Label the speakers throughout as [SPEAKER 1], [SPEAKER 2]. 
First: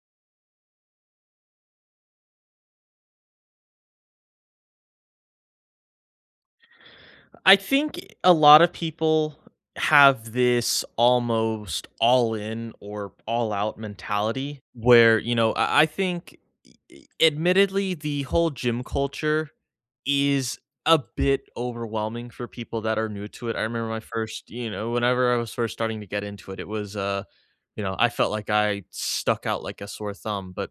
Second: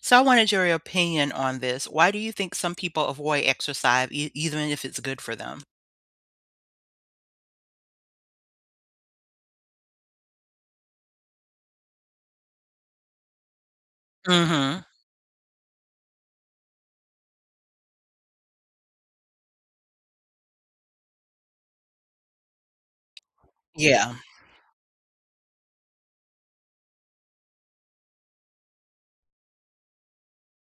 [SPEAKER 1] So, I wanted your y opinion on this, why do you think some people avoid exercise e even if it's good for them?
[SPEAKER 2] Uh, I think y a lotta people have this almost, "all-in or all-out mentality,"
[SPEAKER 1] Mhm.
[SPEAKER 2] where, you know I I think e e admittedly the whole gym culture is a bit overwhelming for people that are new to it. I remember my
[SPEAKER 1] Yeah.
[SPEAKER 2] 1st you know, whenever I was first starting to get into it it was, uh, you know, I felt like I stuck out like a sore thumb, but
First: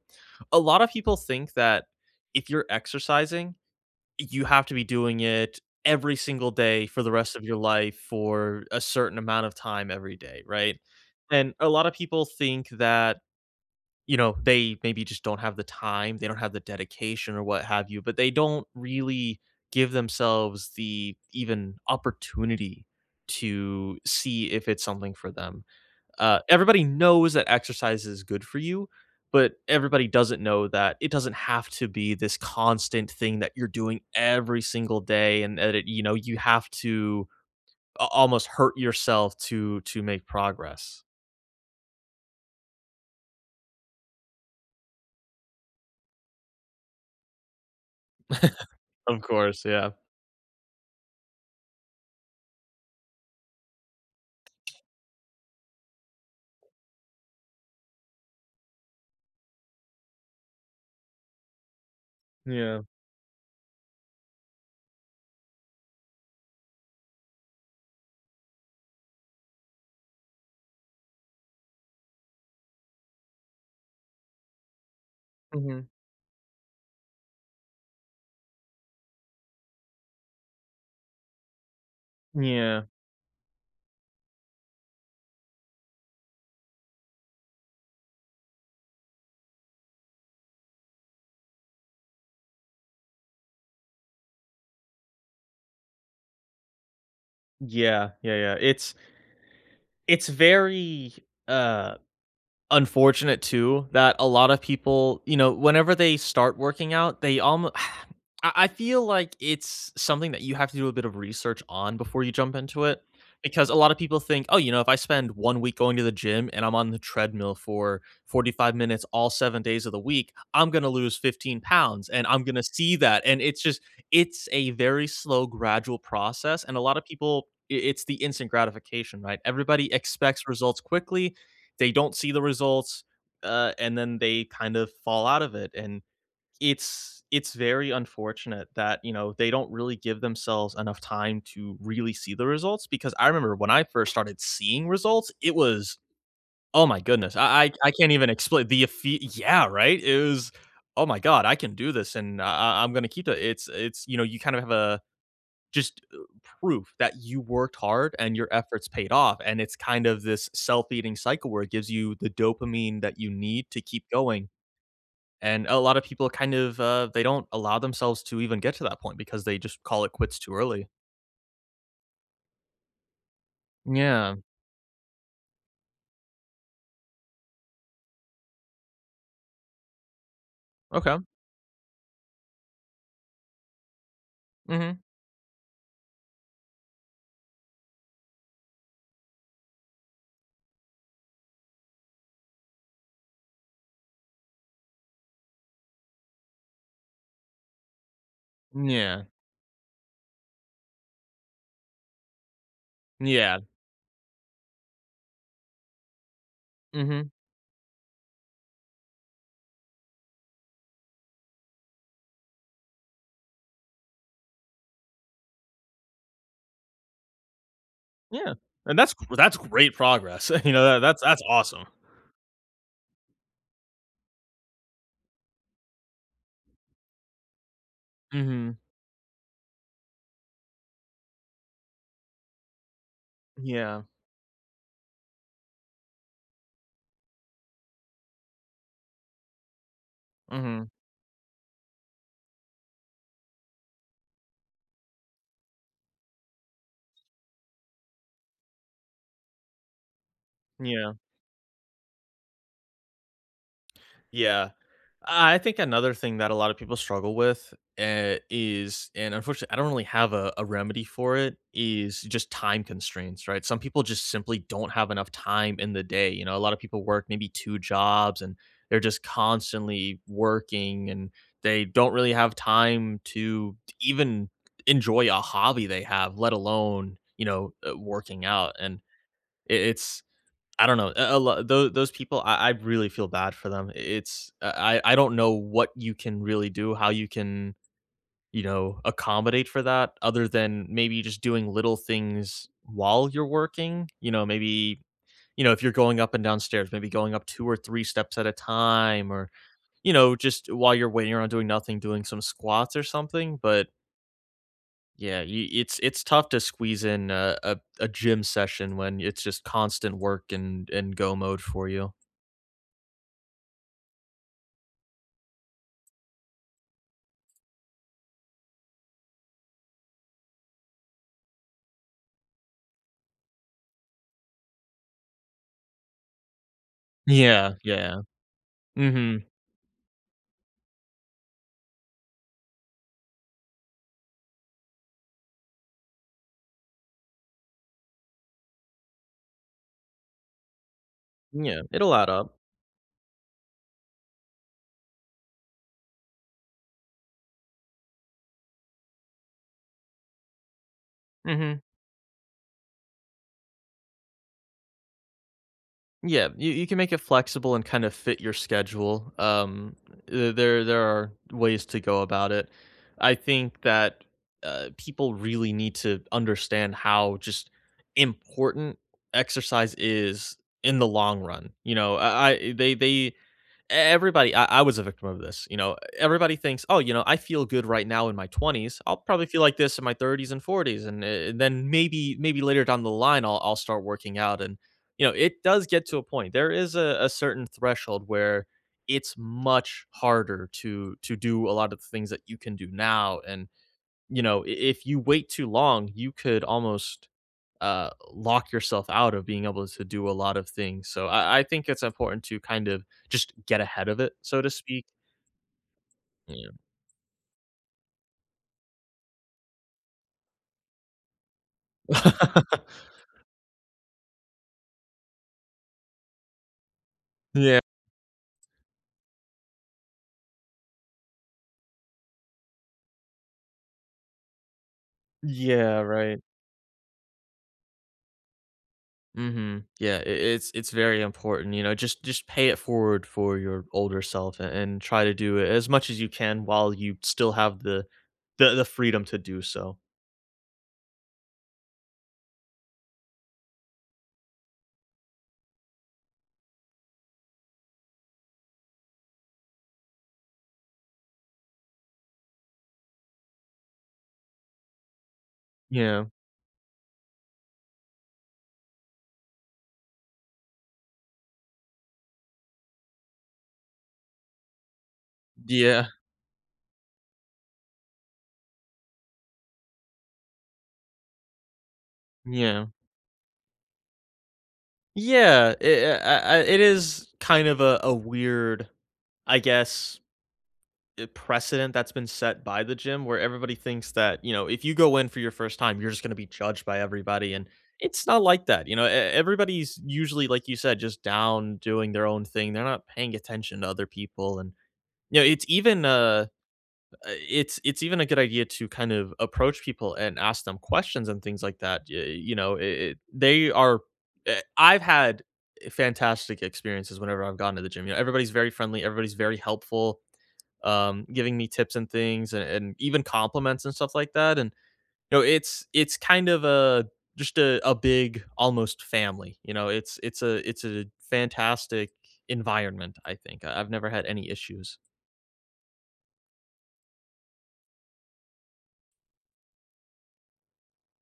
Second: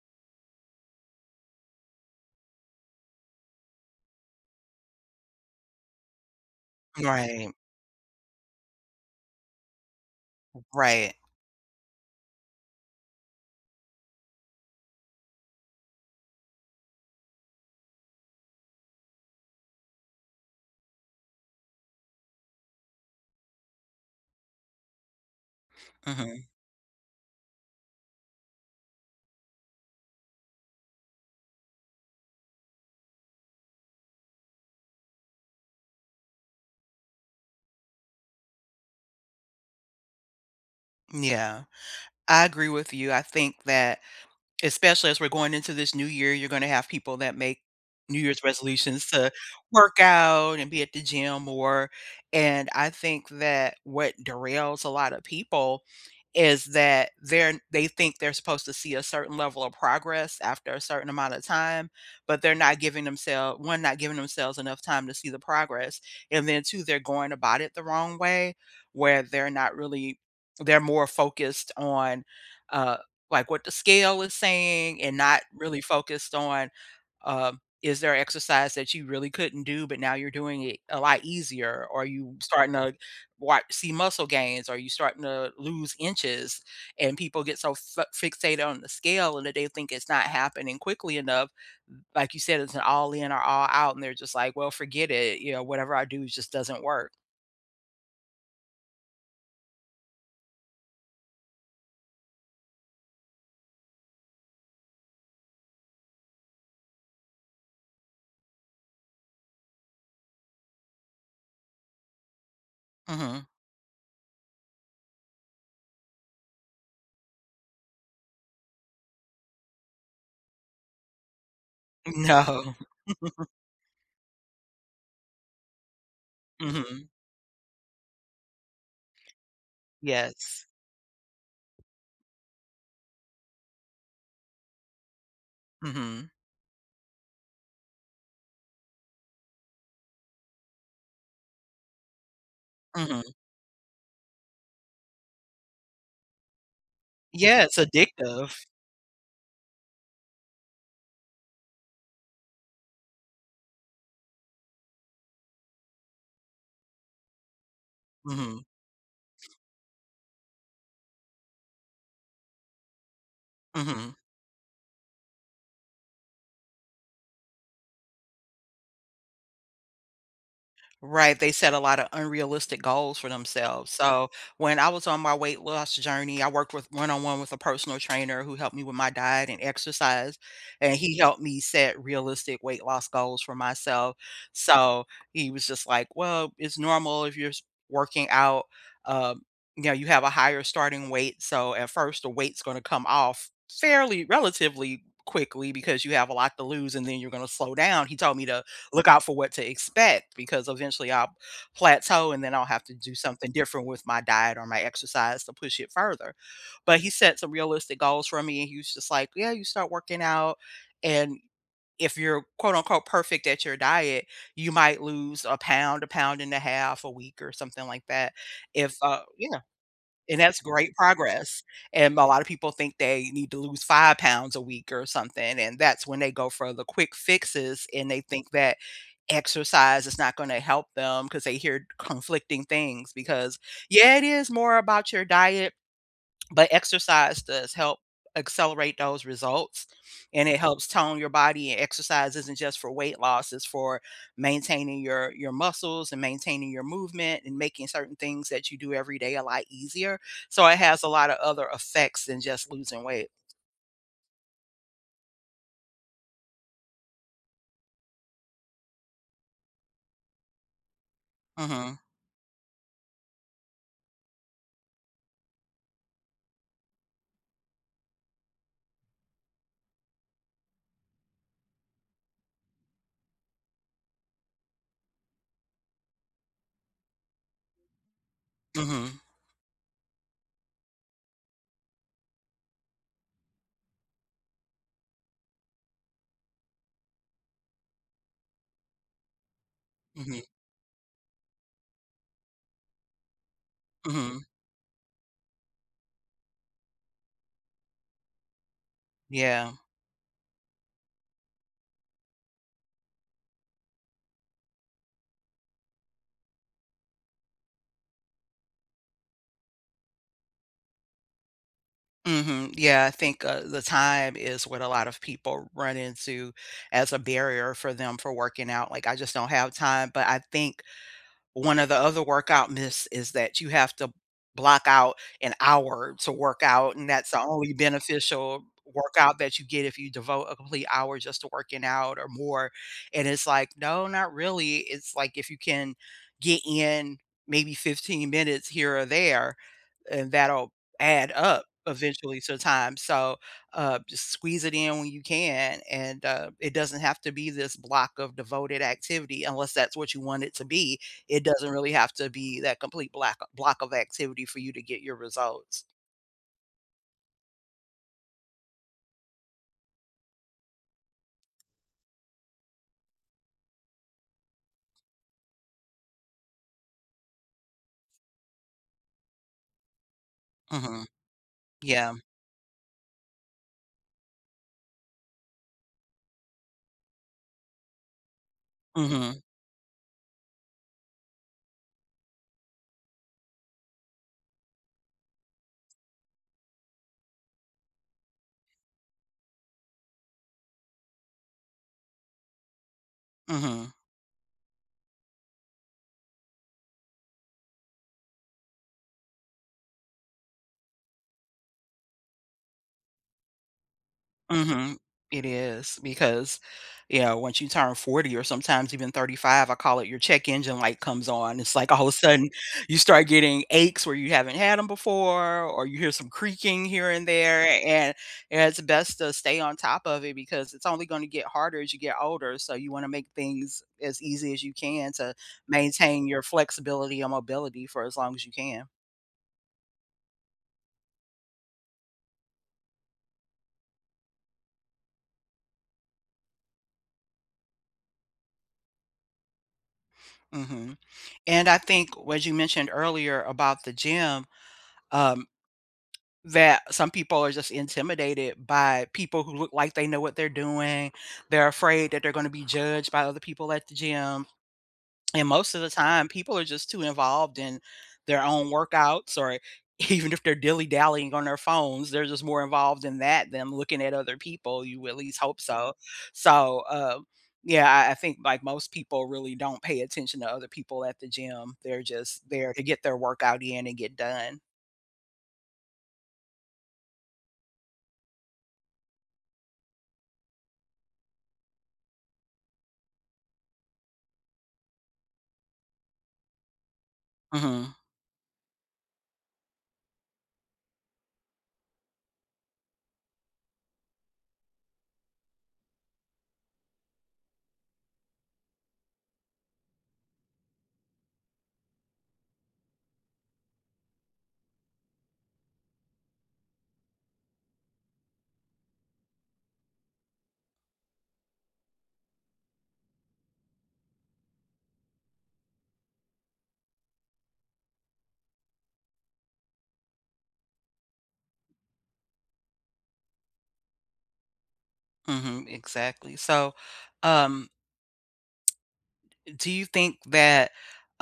[SPEAKER 2] a lot of people think that if you're exercising, you have to be doing it every single day for the rest of
[SPEAKER 1] Right.
[SPEAKER 2] your life for a certain amount of time every day,
[SPEAKER 1] R
[SPEAKER 2] right?
[SPEAKER 1] right.
[SPEAKER 2] And a lot of people think that, you know, they maybe just don't have the time, they don't have the dedication or what have you, but they don't really give themselves the even opportunity to see if it's something for them. Uh,
[SPEAKER 1] Mhm.
[SPEAKER 2] everybody knows that exercise is good for you, but everybody doesn't know that it doesn't have to be this constant thing that you're doing every single day and and that it you know, you have to a almost hurt yourself to to make progress.
[SPEAKER 1] Mm, yeah. I agree with you, I think that especially as we're going into this new year, you're gonna have people that make New Year's resolutions
[SPEAKER 2] Of
[SPEAKER 1] to
[SPEAKER 2] course, yeah.
[SPEAKER 1] work out and be at the gym more, and I think that what derails a lotta people is that they're n they think they're supposed to see a certain level of progress after a certain amount of time, but they're not
[SPEAKER 2] Yeah.
[SPEAKER 1] giving themsel 1, not giving themselves enough time to see the progress, and then 2, they're going about it the wrong way where they're not really they're more focused on, uh, like, "What the scale is saying," and not really
[SPEAKER 2] Mhm.
[SPEAKER 1] focused on, um, "Is there exercise that you really couldn't do, but now you're doing it a lot easier? Are you
[SPEAKER 2] Mm,
[SPEAKER 1] starting
[SPEAKER 2] yeah.
[SPEAKER 1] to wat see muscle gains? Are you starting to lose inches?" And people get so fa fixated on the scale and that they think it's not happening quickly enough. Like you said, it's an all-in or all-out, and they're just like, "Well, forget it," you know, "whatever I do just doesn't work."
[SPEAKER 2] Yeah. Yeah, yeah. It's It's very, uh, unfortunate too that a lotta people, you know, whenever they start working out, they almo I I feel like it's something that you have to do a bit of research on before you jump into it,
[SPEAKER 1] Mhm.
[SPEAKER 2] because a lotta people think, "Oh, you know, if I spend one week going to the gym and I'm on the treadmill for 45 minutes all 7 days of the week, I'm gonna lose 15 pounds and I'm gonna
[SPEAKER 1] No.
[SPEAKER 2] see that." And it's just it's a very slow gradual process, and a lotta
[SPEAKER 1] Mhm.
[SPEAKER 2] people i it's the instant gratification, right? Everybody expects
[SPEAKER 1] Yes.
[SPEAKER 2] results quickly. They don't see the results, uh, and then they kind of fall out of it, and
[SPEAKER 1] Mhm.
[SPEAKER 2] it's it's very unfortunate that, you know, they don't really give themselves enough time to really see the results, because
[SPEAKER 1] Mhm.
[SPEAKER 2] I remember when I first started seeing results, it was oh my goodness, I
[SPEAKER 1] Yeah,
[SPEAKER 2] I
[SPEAKER 1] it's
[SPEAKER 2] I can't even
[SPEAKER 1] addictive.
[SPEAKER 2] explain the ephe Yeah, right? It was, "Oh my God, I can do this and I I I'm gonna keep it." It's it's, you know, you kinda have a just proof that you worked hard and your
[SPEAKER 1] Mhm.
[SPEAKER 2] efforts paid off and it's kind of this self-eating cycle where it gives you the dopamine that you need to keep
[SPEAKER 1] Mhm.
[SPEAKER 2] going. And a lotta people, kind of, uh, they don't allow themselves to even get to that point because they just call it quits too early.
[SPEAKER 1] Right, they set a lotta unrealistic goals for themselves, so,
[SPEAKER 2] Yeah.
[SPEAKER 1] when I was on my weight loss journey, I worked with one-on-one with a personal trainer who helped me with my diet and exercise, and he
[SPEAKER 2] Okay.
[SPEAKER 1] helped me set realistic weight loss goals for myself,
[SPEAKER 2] Mhm.
[SPEAKER 1] so, he was just like, "Well, it's normal if you're s working out, uh, you know, you have a higher starting weight, so, at first, the weight's gonna come off fairly relatively quickly because you have a lot to lose, and then you're gonna slow down." He told me to
[SPEAKER 2] Mm,
[SPEAKER 1] look out
[SPEAKER 2] yeah.
[SPEAKER 1] for what to expect because, eventually, I'll plateau, and then I'll have to do something
[SPEAKER 2] Yeah.
[SPEAKER 1] different with my diet or my exercise to push it further. But he
[SPEAKER 2] Mhm.
[SPEAKER 1] set some realistic goals for me and he was just like, "Yeah, you start working out. And if you're, quote, unquote, 'perfect' at your diet, you might lose a pound, a pound and a half a week or something like that,
[SPEAKER 2] Yeah.
[SPEAKER 1] if,
[SPEAKER 2] And that's
[SPEAKER 1] uh"
[SPEAKER 2] w that's
[SPEAKER 1] Yeah,
[SPEAKER 2] great
[SPEAKER 1] and
[SPEAKER 2] progress, uh,
[SPEAKER 1] that's
[SPEAKER 2] you know,
[SPEAKER 1] great
[SPEAKER 2] tha that's that's
[SPEAKER 1] progress,
[SPEAKER 2] awesome.
[SPEAKER 1] and a lot of people think they need to lose 5 pounds a week or something, and that's when they go for the quick fixes, and they think that
[SPEAKER 2] Mhm.
[SPEAKER 1] exercise is not gonna help them, 'cause they hear conflicting things. Because
[SPEAKER 2] Yeah.
[SPEAKER 1] Yeah, it is more about your diet, but exercise does help accelerate those results, and it helps
[SPEAKER 2] Mhm.
[SPEAKER 1] tone your body, and exercise isn't just for weight loss, it's for maintaining your your muscles and maintaining your movement and making certain things that you do every day a lot easier, so it has a
[SPEAKER 2] Yeah.
[SPEAKER 1] lotta other effects than just losing weight.
[SPEAKER 2] Yeah. I I think another thing that a lotta people struggle with, eh, is- and, unfortunately, I don't really have a a remedy for it-
[SPEAKER 1] Mhm.
[SPEAKER 2] is just time constraints, right? Some people just simply don't have enough time in the day, you know, a lotta people work maybe 2 jobs and they're just constantly working and they don't really have time to to even enjoy a hobby they have let alone, you know, uh, working out and
[SPEAKER 1] Mhm.
[SPEAKER 2] i it's I don't know, a a l tho those people I I really feel bad for them. I it's I I I don't know what you can really do, how you can, you know, accommodate for that
[SPEAKER 1] Mhm.
[SPEAKER 2] other than maybe just doing little things while you're working. You
[SPEAKER 1] Mhm.
[SPEAKER 2] know, maybe, you know, if you're going up and down stairs, maybe going up 2 or 3 steps at a time or,
[SPEAKER 1] Yeah.
[SPEAKER 2] you know, just while you're waiting around doing nothing, doing some squats or something, but yeah, you it's it's tough to squeeze in a a a gym session when it's just constant work and and go mode for you.
[SPEAKER 1] Mhm, yeah, I think, uh, the time is what a lot of people run into as a barrier for them for working out, like, I just don't have time, but I think one of the other workout myths is that you have to block out an hour to workout, and that's the only
[SPEAKER 2] Yeah, yeah.
[SPEAKER 1] beneficial workout
[SPEAKER 2] Mhm.
[SPEAKER 1] that you get if you devote a complete hour just to working out or more, and it's like, "No, not really," it's like, if you can get in maybe 15 minutes here or there, and that'll add up
[SPEAKER 2] Yeah, it'll add
[SPEAKER 1] eventually
[SPEAKER 2] up.
[SPEAKER 1] to time. So, uh, just squeeze it in when you can, and, uh, it doesn't have to be this block of devoted activity unless that's what you want it to be. It doesn't
[SPEAKER 2] Mhm.
[SPEAKER 1] really have to be that complete black block of activity for you to get your results.
[SPEAKER 2] Yeah, you you can make it flexible and kind of fit your schedule. Um, the there there are ways to go about it. I think that, uh, people really need to understand how just important exercise is in
[SPEAKER 1] Mhm.
[SPEAKER 2] the long run. You
[SPEAKER 1] Yeah.
[SPEAKER 2] know? I I they they e everybody I I was a victim of this, you know? Everybody thinks, "Oh, you know, I feel good right now in my 20s. I'll
[SPEAKER 1] Mhm.
[SPEAKER 2] probably feel like this in my 30s and 40s. And, eh, then maybe maybe later down the line, I'll I'll start working out." And, you know, it does get to a point, there is a certain threshold where it's much harder to to do a lot of things that you can do now. And,
[SPEAKER 1] Mhm.
[SPEAKER 2] you know, i if you wait too long, you could almost, uh, lock yourself out of being able to do a lot of things. So, I I think it's important to kind of just get ahead of it so to
[SPEAKER 1] Mhm.
[SPEAKER 2] speak.
[SPEAKER 1] It is, because,
[SPEAKER 2] Yeah.
[SPEAKER 1] you know, once you turn 40 or sometimes even 35, I call it your check engine light comes on. It's like all of a sudden, you start getting aches where you haven't had 'em before or you hear some creaking here and there,
[SPEAKER 2] Yeah.
[SPEAKER 1] and and it's best to stay on top of it because it's only gonna get harder as you get older. So, you wanna make things as easy as you can to
[SPEAKER 2] Yeah,
[SPEAKER 1] maintain
[SPEAKER 2] right.
[SPEAKER 1] your flexibility and mobility for as long as you can.
[SPEAKER 2] Mhm. Yeah, I it's it's very important, you know? Just just pay it forward for your older self and and try to do it as much as you can while you still have the the the freedom to do so.
[SPEAKER 1] Mhm. And I think what you mentioned earlier about the gym, um, that some people are just intimidated by people who look like they know what they're doing, they're afraid that they're gonna be judged by other people at the gym and most of the
[SPEAKER 2] Yeah.
[SPEAKER 1] time, people are just too involved in their own workouts, or even if they're dilly dallying on their phones, they're just more involved in that than looking at other people, you at least hope so.
[SPEAKER 2] Yeah.
[SPEAKER 1] So, uh, yeah, I I think, like, most people really don't pay attention to other people at the gym they're just there to
[SPEAKER 2] Yeah.
[SPEAKER 1] get their workout in and get done.
[SPEAKER 2] Yeah. I uh uh, I It is kind of a a weird, I guess, i precedent that's been set by the gym where everybody thinks that, you know, if you go in for your first time, you're just gonna be judged by everybody and
[SPEAKER 1] Mhm.
[SPEAKER 2] it's not like that, you know? E everybody's usually, like you said, just down doing their own thing, they're not paying attention to other people and, you know, it's even, uh uh, it's it's even a good idea to kind of approach people and ask them questions and things like that, ya uh, you know, i it they are uh I've had i fantastic experiences whenever I've gone to the gym, yeah, everybody's very friendly, everybody's very helpful, um, giving me tips and things and and even compliments and stuff like that, and No, it's it's kind of a just a a big almost family, you know, it's it's a it's a fantastic environment, I think, I I've never had any issues.
[SPEAKER 1] Mhm, exactly. So, um d do you think that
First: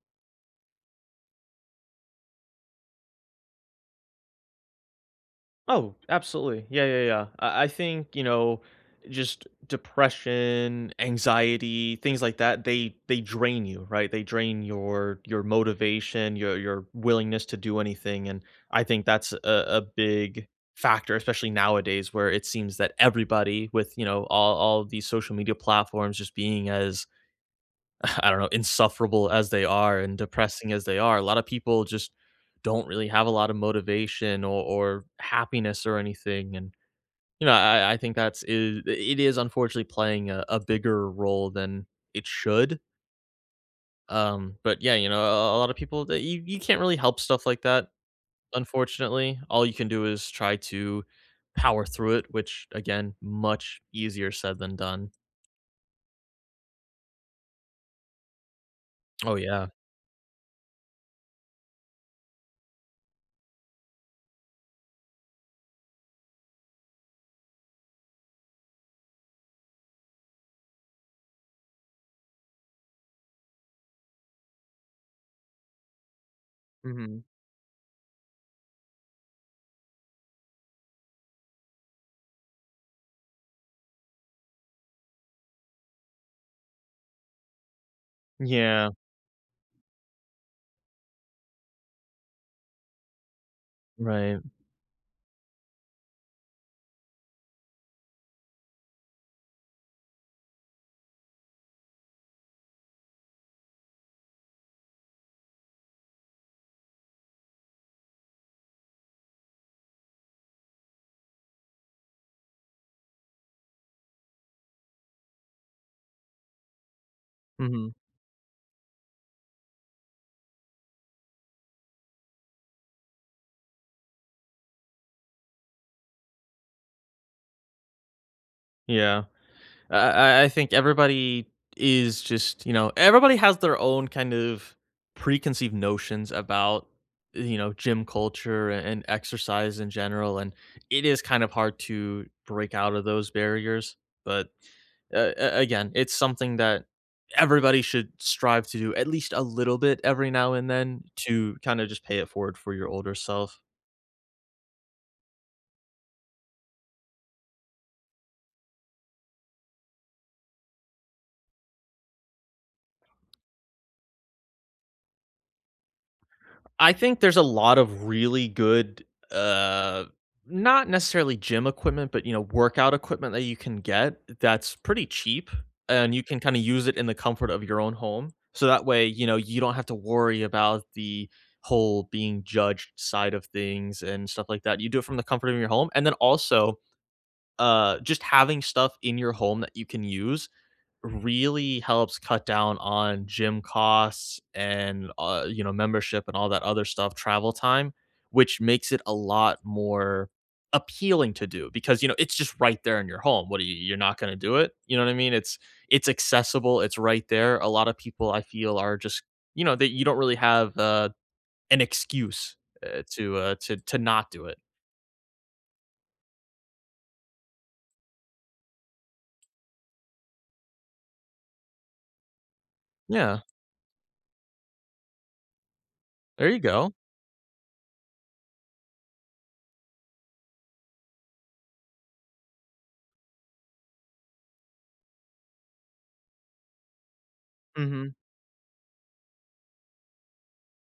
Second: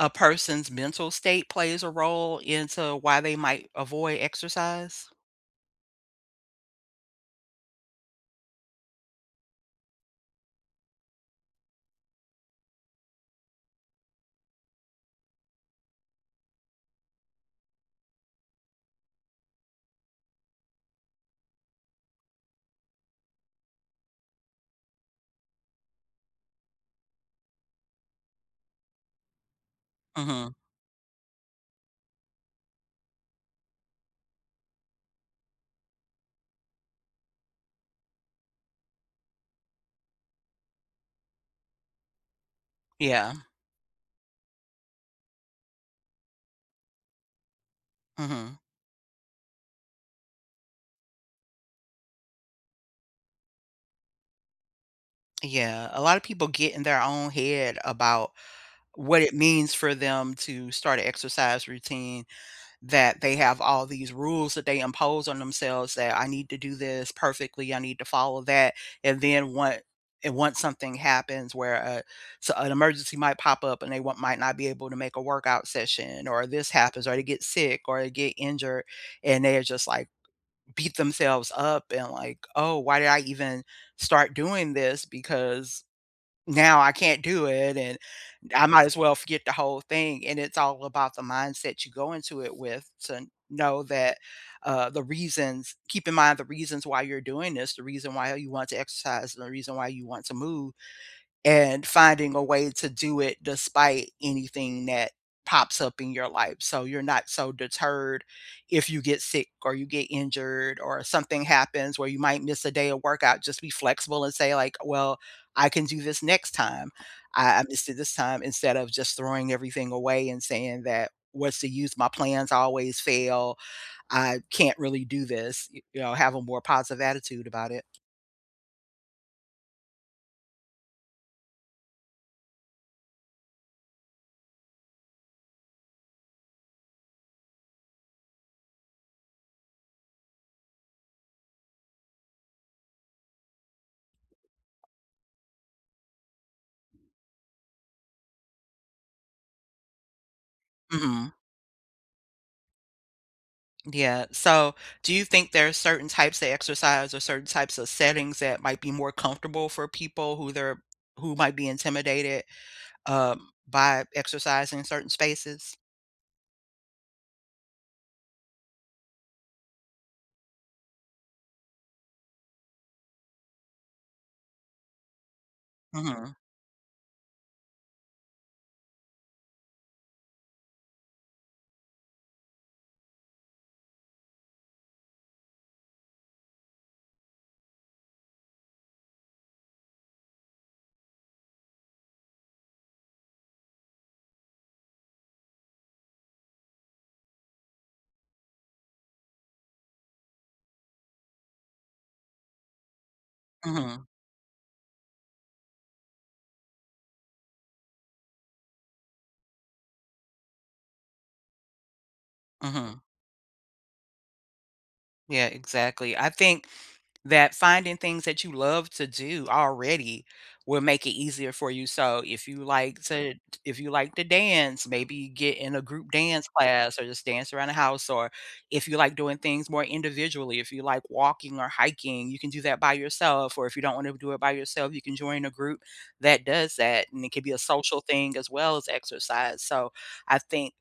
[SPEAKER 1] a person's mental state plays a role into why they might avoid exercise?
[SPEAKER 2] Oh, absolutely. Yeah, yeah, yeah. I I think, you know, just depression, anxiety, things like that, they they drain you, right? They drain your your motivation, your your willingness to do anything, and I think that's a a big factor, especially nowadays, where it seems that everybody with, you know, all all these social media platforms just being as I don't know, insufferable as they are and
[SPEAKER 1] Mhm.
[SPEAKER 2] depressing as they are, a lotta people just don't really have a lotta motivation o or happiness or anything, and, you know, I I I think that's i it is unfortunately playing a a bigger role than it should.
[SPEAKER 1] Yeah.
[SPEAKER 2] Um, but yeah, you know a a a a lotta people that you you can't really help stuff like that,
[SPEAKER 1] Mhm.
[SPEAKER 2] unfortunately. All you can do is try to power through it, which again much easier said than done.
[SPEAKER 1] Yeah. A lotta people get in their own head about what it
[SPEAKER 2] Oh, yeah.
[SPEAKER 1] means for them to start a exercise routine, that they have all these rules that they impose on themselves that "I need to do this perfectly, I need to follow that," and then one and once something happens where a so, an emergency might pop up and they want might not be able to make a workout session or this happens or they
[SPEAKER 2] Mhm.
[SPEAKER 1] get sick or they get injured, and they are just, like beat themselves up and like, "Oh, why did I even start doing this? Because now I can't do it, and, eh, I might
[SPEAKER 2] Yeah.
[SPEAKER 1] as well forget the whole thing." And it's all about the mindset you go into it with to know that,
[SPEAKER 2] Right.
[SPEAKER 1] uh, the reasons keep in mind the reasons why you're doing this, the reason why you want to exercise, the reason why you want to move, and finding a way to do it despite anything that pops up in your life, so you're not so deterred if you get sick or you get injured or something happens where you might miss a day of workout, just be flexible and say, like, "Well, I can do this next time. I I missed
[SPEAKER 2] Mhm.
[SPEAKER 1] it this time," instead of just throwing everything away and saying that, "What's the use? My plans always fail. I can't really do this." Y you know, have a more positive attitude about it.
[SPEAKER 2] Yeah. I I I think everybody, is just you know everybody has their own kind of, preconceived notions about, e you know, gym culture and exercise in general, and it is kind of hard to, break out of those barriers. But, a a again, it's something that, everybody should, strive to do at least a little bit every now and then
[SPEAKER 1] Mhm.
[SPEAKER 2] to kinda just pay it forward for your older self.
[SPEAKER 1] D yeah, so, do you think there are certain types of exercise or certain types of settings that might be more comfortable for people who they're who might be intimidated, um, by exercising in certain spaces?
[SPEAKER 2] I think there's a lot of really good, uh, not necessarily gym equipment, but, you know, workout equipment that you can get that's pretty cheap, and you
[SPEAKER 1] Mhm.
[SPEAKER 2] can kinda use it in the comfort of your own home, so, that way, you know, you don't have to worry about the whole being judged side of things, and stuff like that, you do it from the comfort of your home, and then also, uh, just having stuff in your home you can use, really helps cut down on gym costs, and, uh, you know, membership and all that other stuff, travel time, which makes it a lot more, appealing to do because, you know, it's just right there in your home. W what are y you you're
[SPEAKER 1] Mhm.
[SPEAKER 2] not gonna do it, you know what I mean? It's it's accessible it's right there, a lotta people I feel are just, you know that you don't really have, uh, an excuse,
[SPEAKER 1] Mhm.
[SPEAKER 2] uh, to, uh, to to not do it.
[SPEAKER 1] Yeah, exactly. I think that finding things that you love to do already will make it easier for you, so if you like to
[SPEAKER 2] Yeah.
[SPEAKER 1] if you like to dance, maybe get in a group dance
[SPEAKER 2] There you go.
[SPEAKER 1] class or just dance around the house, or if you like doing things more individually, if you like walking or hiking, you can do that by yourself, or if you don't wanna do it by yourself, you can join a group that does that, and it could be a social
[SPEAKER 2] Mhm.
[SPEAKER 1] thing as well as exercise. So, I think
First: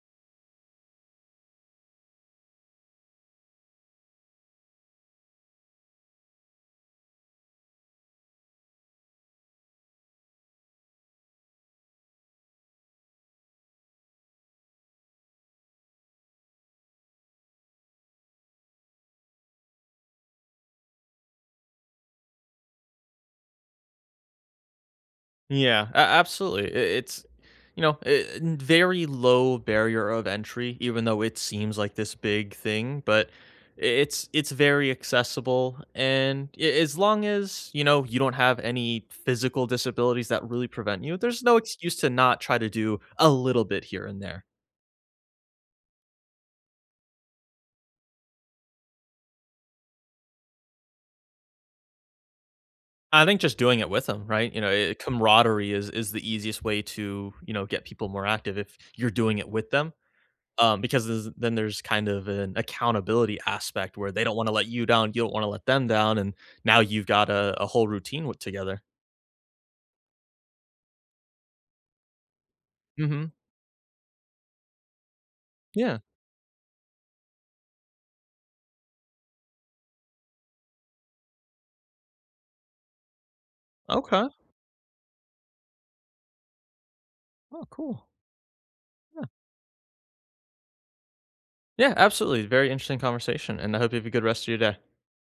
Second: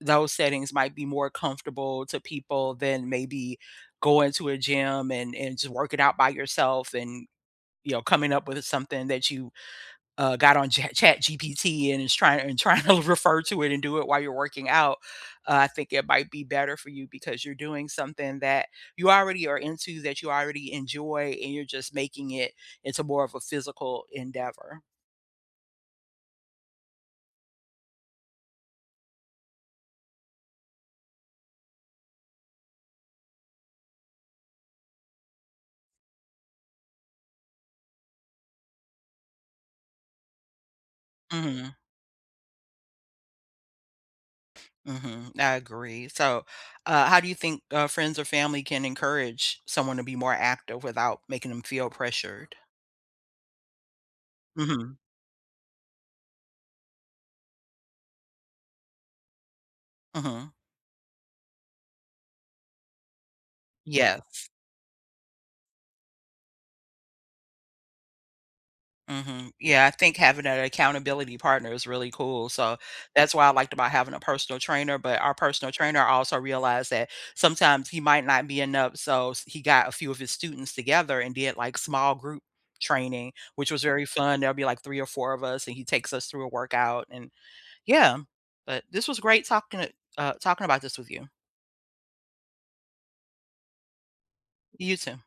[SPEAKER 1] those settings might be more comfortable to people than maybe going to a gym and and just working out by yourself and, you know, coming up with, uh, something that you, uh, got on Chat ChatGPT and is trying and tryna refer to it and do it while you're working out, uh, I think it might be better for you because you're doing something that you already are into, that you already enjoy, and you're just making it into more of a physical endeavor.
[SPEAKER 2] Yeah, a absolutely, i it's, you know, i in very low barrier of entry even though it seems like this big thing, but i it's it's very accessible, and a as long as, you know, you don't have any physical disabilities that really prevent you, there's no
[SPEAKER 1] Mhm.
[SPEAKER 2] excuse to not try to do a little bit here and there.
[SPEAKER 1] Mhm. I agree. So, uh, how do you think, uh, friends or family can encourage someone to be more active without making ‘em feel pressured?
[SPEAKER 2] I think just doing it with ‘em, right? You know, eh eh,
[SPEAKER 1] Mhm.
[SPEAKER 2] camaraderie is is the easiest way to, you know, get people more active if you're doing it with them,
[SPEAKER 1] Mhm.
[SPEAKER 2] um, because this then there's kind of an accountability aspect where they don't
[SPEAKER 1] Yes.
[SPEAKER 2] wanna let you down, you don't wanna let them down and now you've got a a whole routine with together.
[SPEAKER 1] Mhm. Yeah, I think having an accountability partner is really cool, so,
[SPEAKER 2] Mhm.
[SPEAKER 1] that's why I liked about having a personal trainer, but our personal
[SPEAKER 2] Yeah.
[SPEAKER 1] trainer also realized that sometimes he might not be enough. So, s he got a few of his students together and did, like, small group training, which was very
[SPEAKER 2] Okay.
[SPEAKER 1] fun, there'll be, like, 3 or 4 of us, and he takes us through a workout, and
[SPEAKER 2] Oh, cool.
[SPEAKER 1] yeah. But this was
[SPEAKER 2] Yeah.
[SPEAKER 1] great talking to uh, talking about this with you.
[SPEAKER 2] Yeah, absolutely, very interesting conversation, and I hope you have a good rest of your day.
[SPEAKER 1] You too.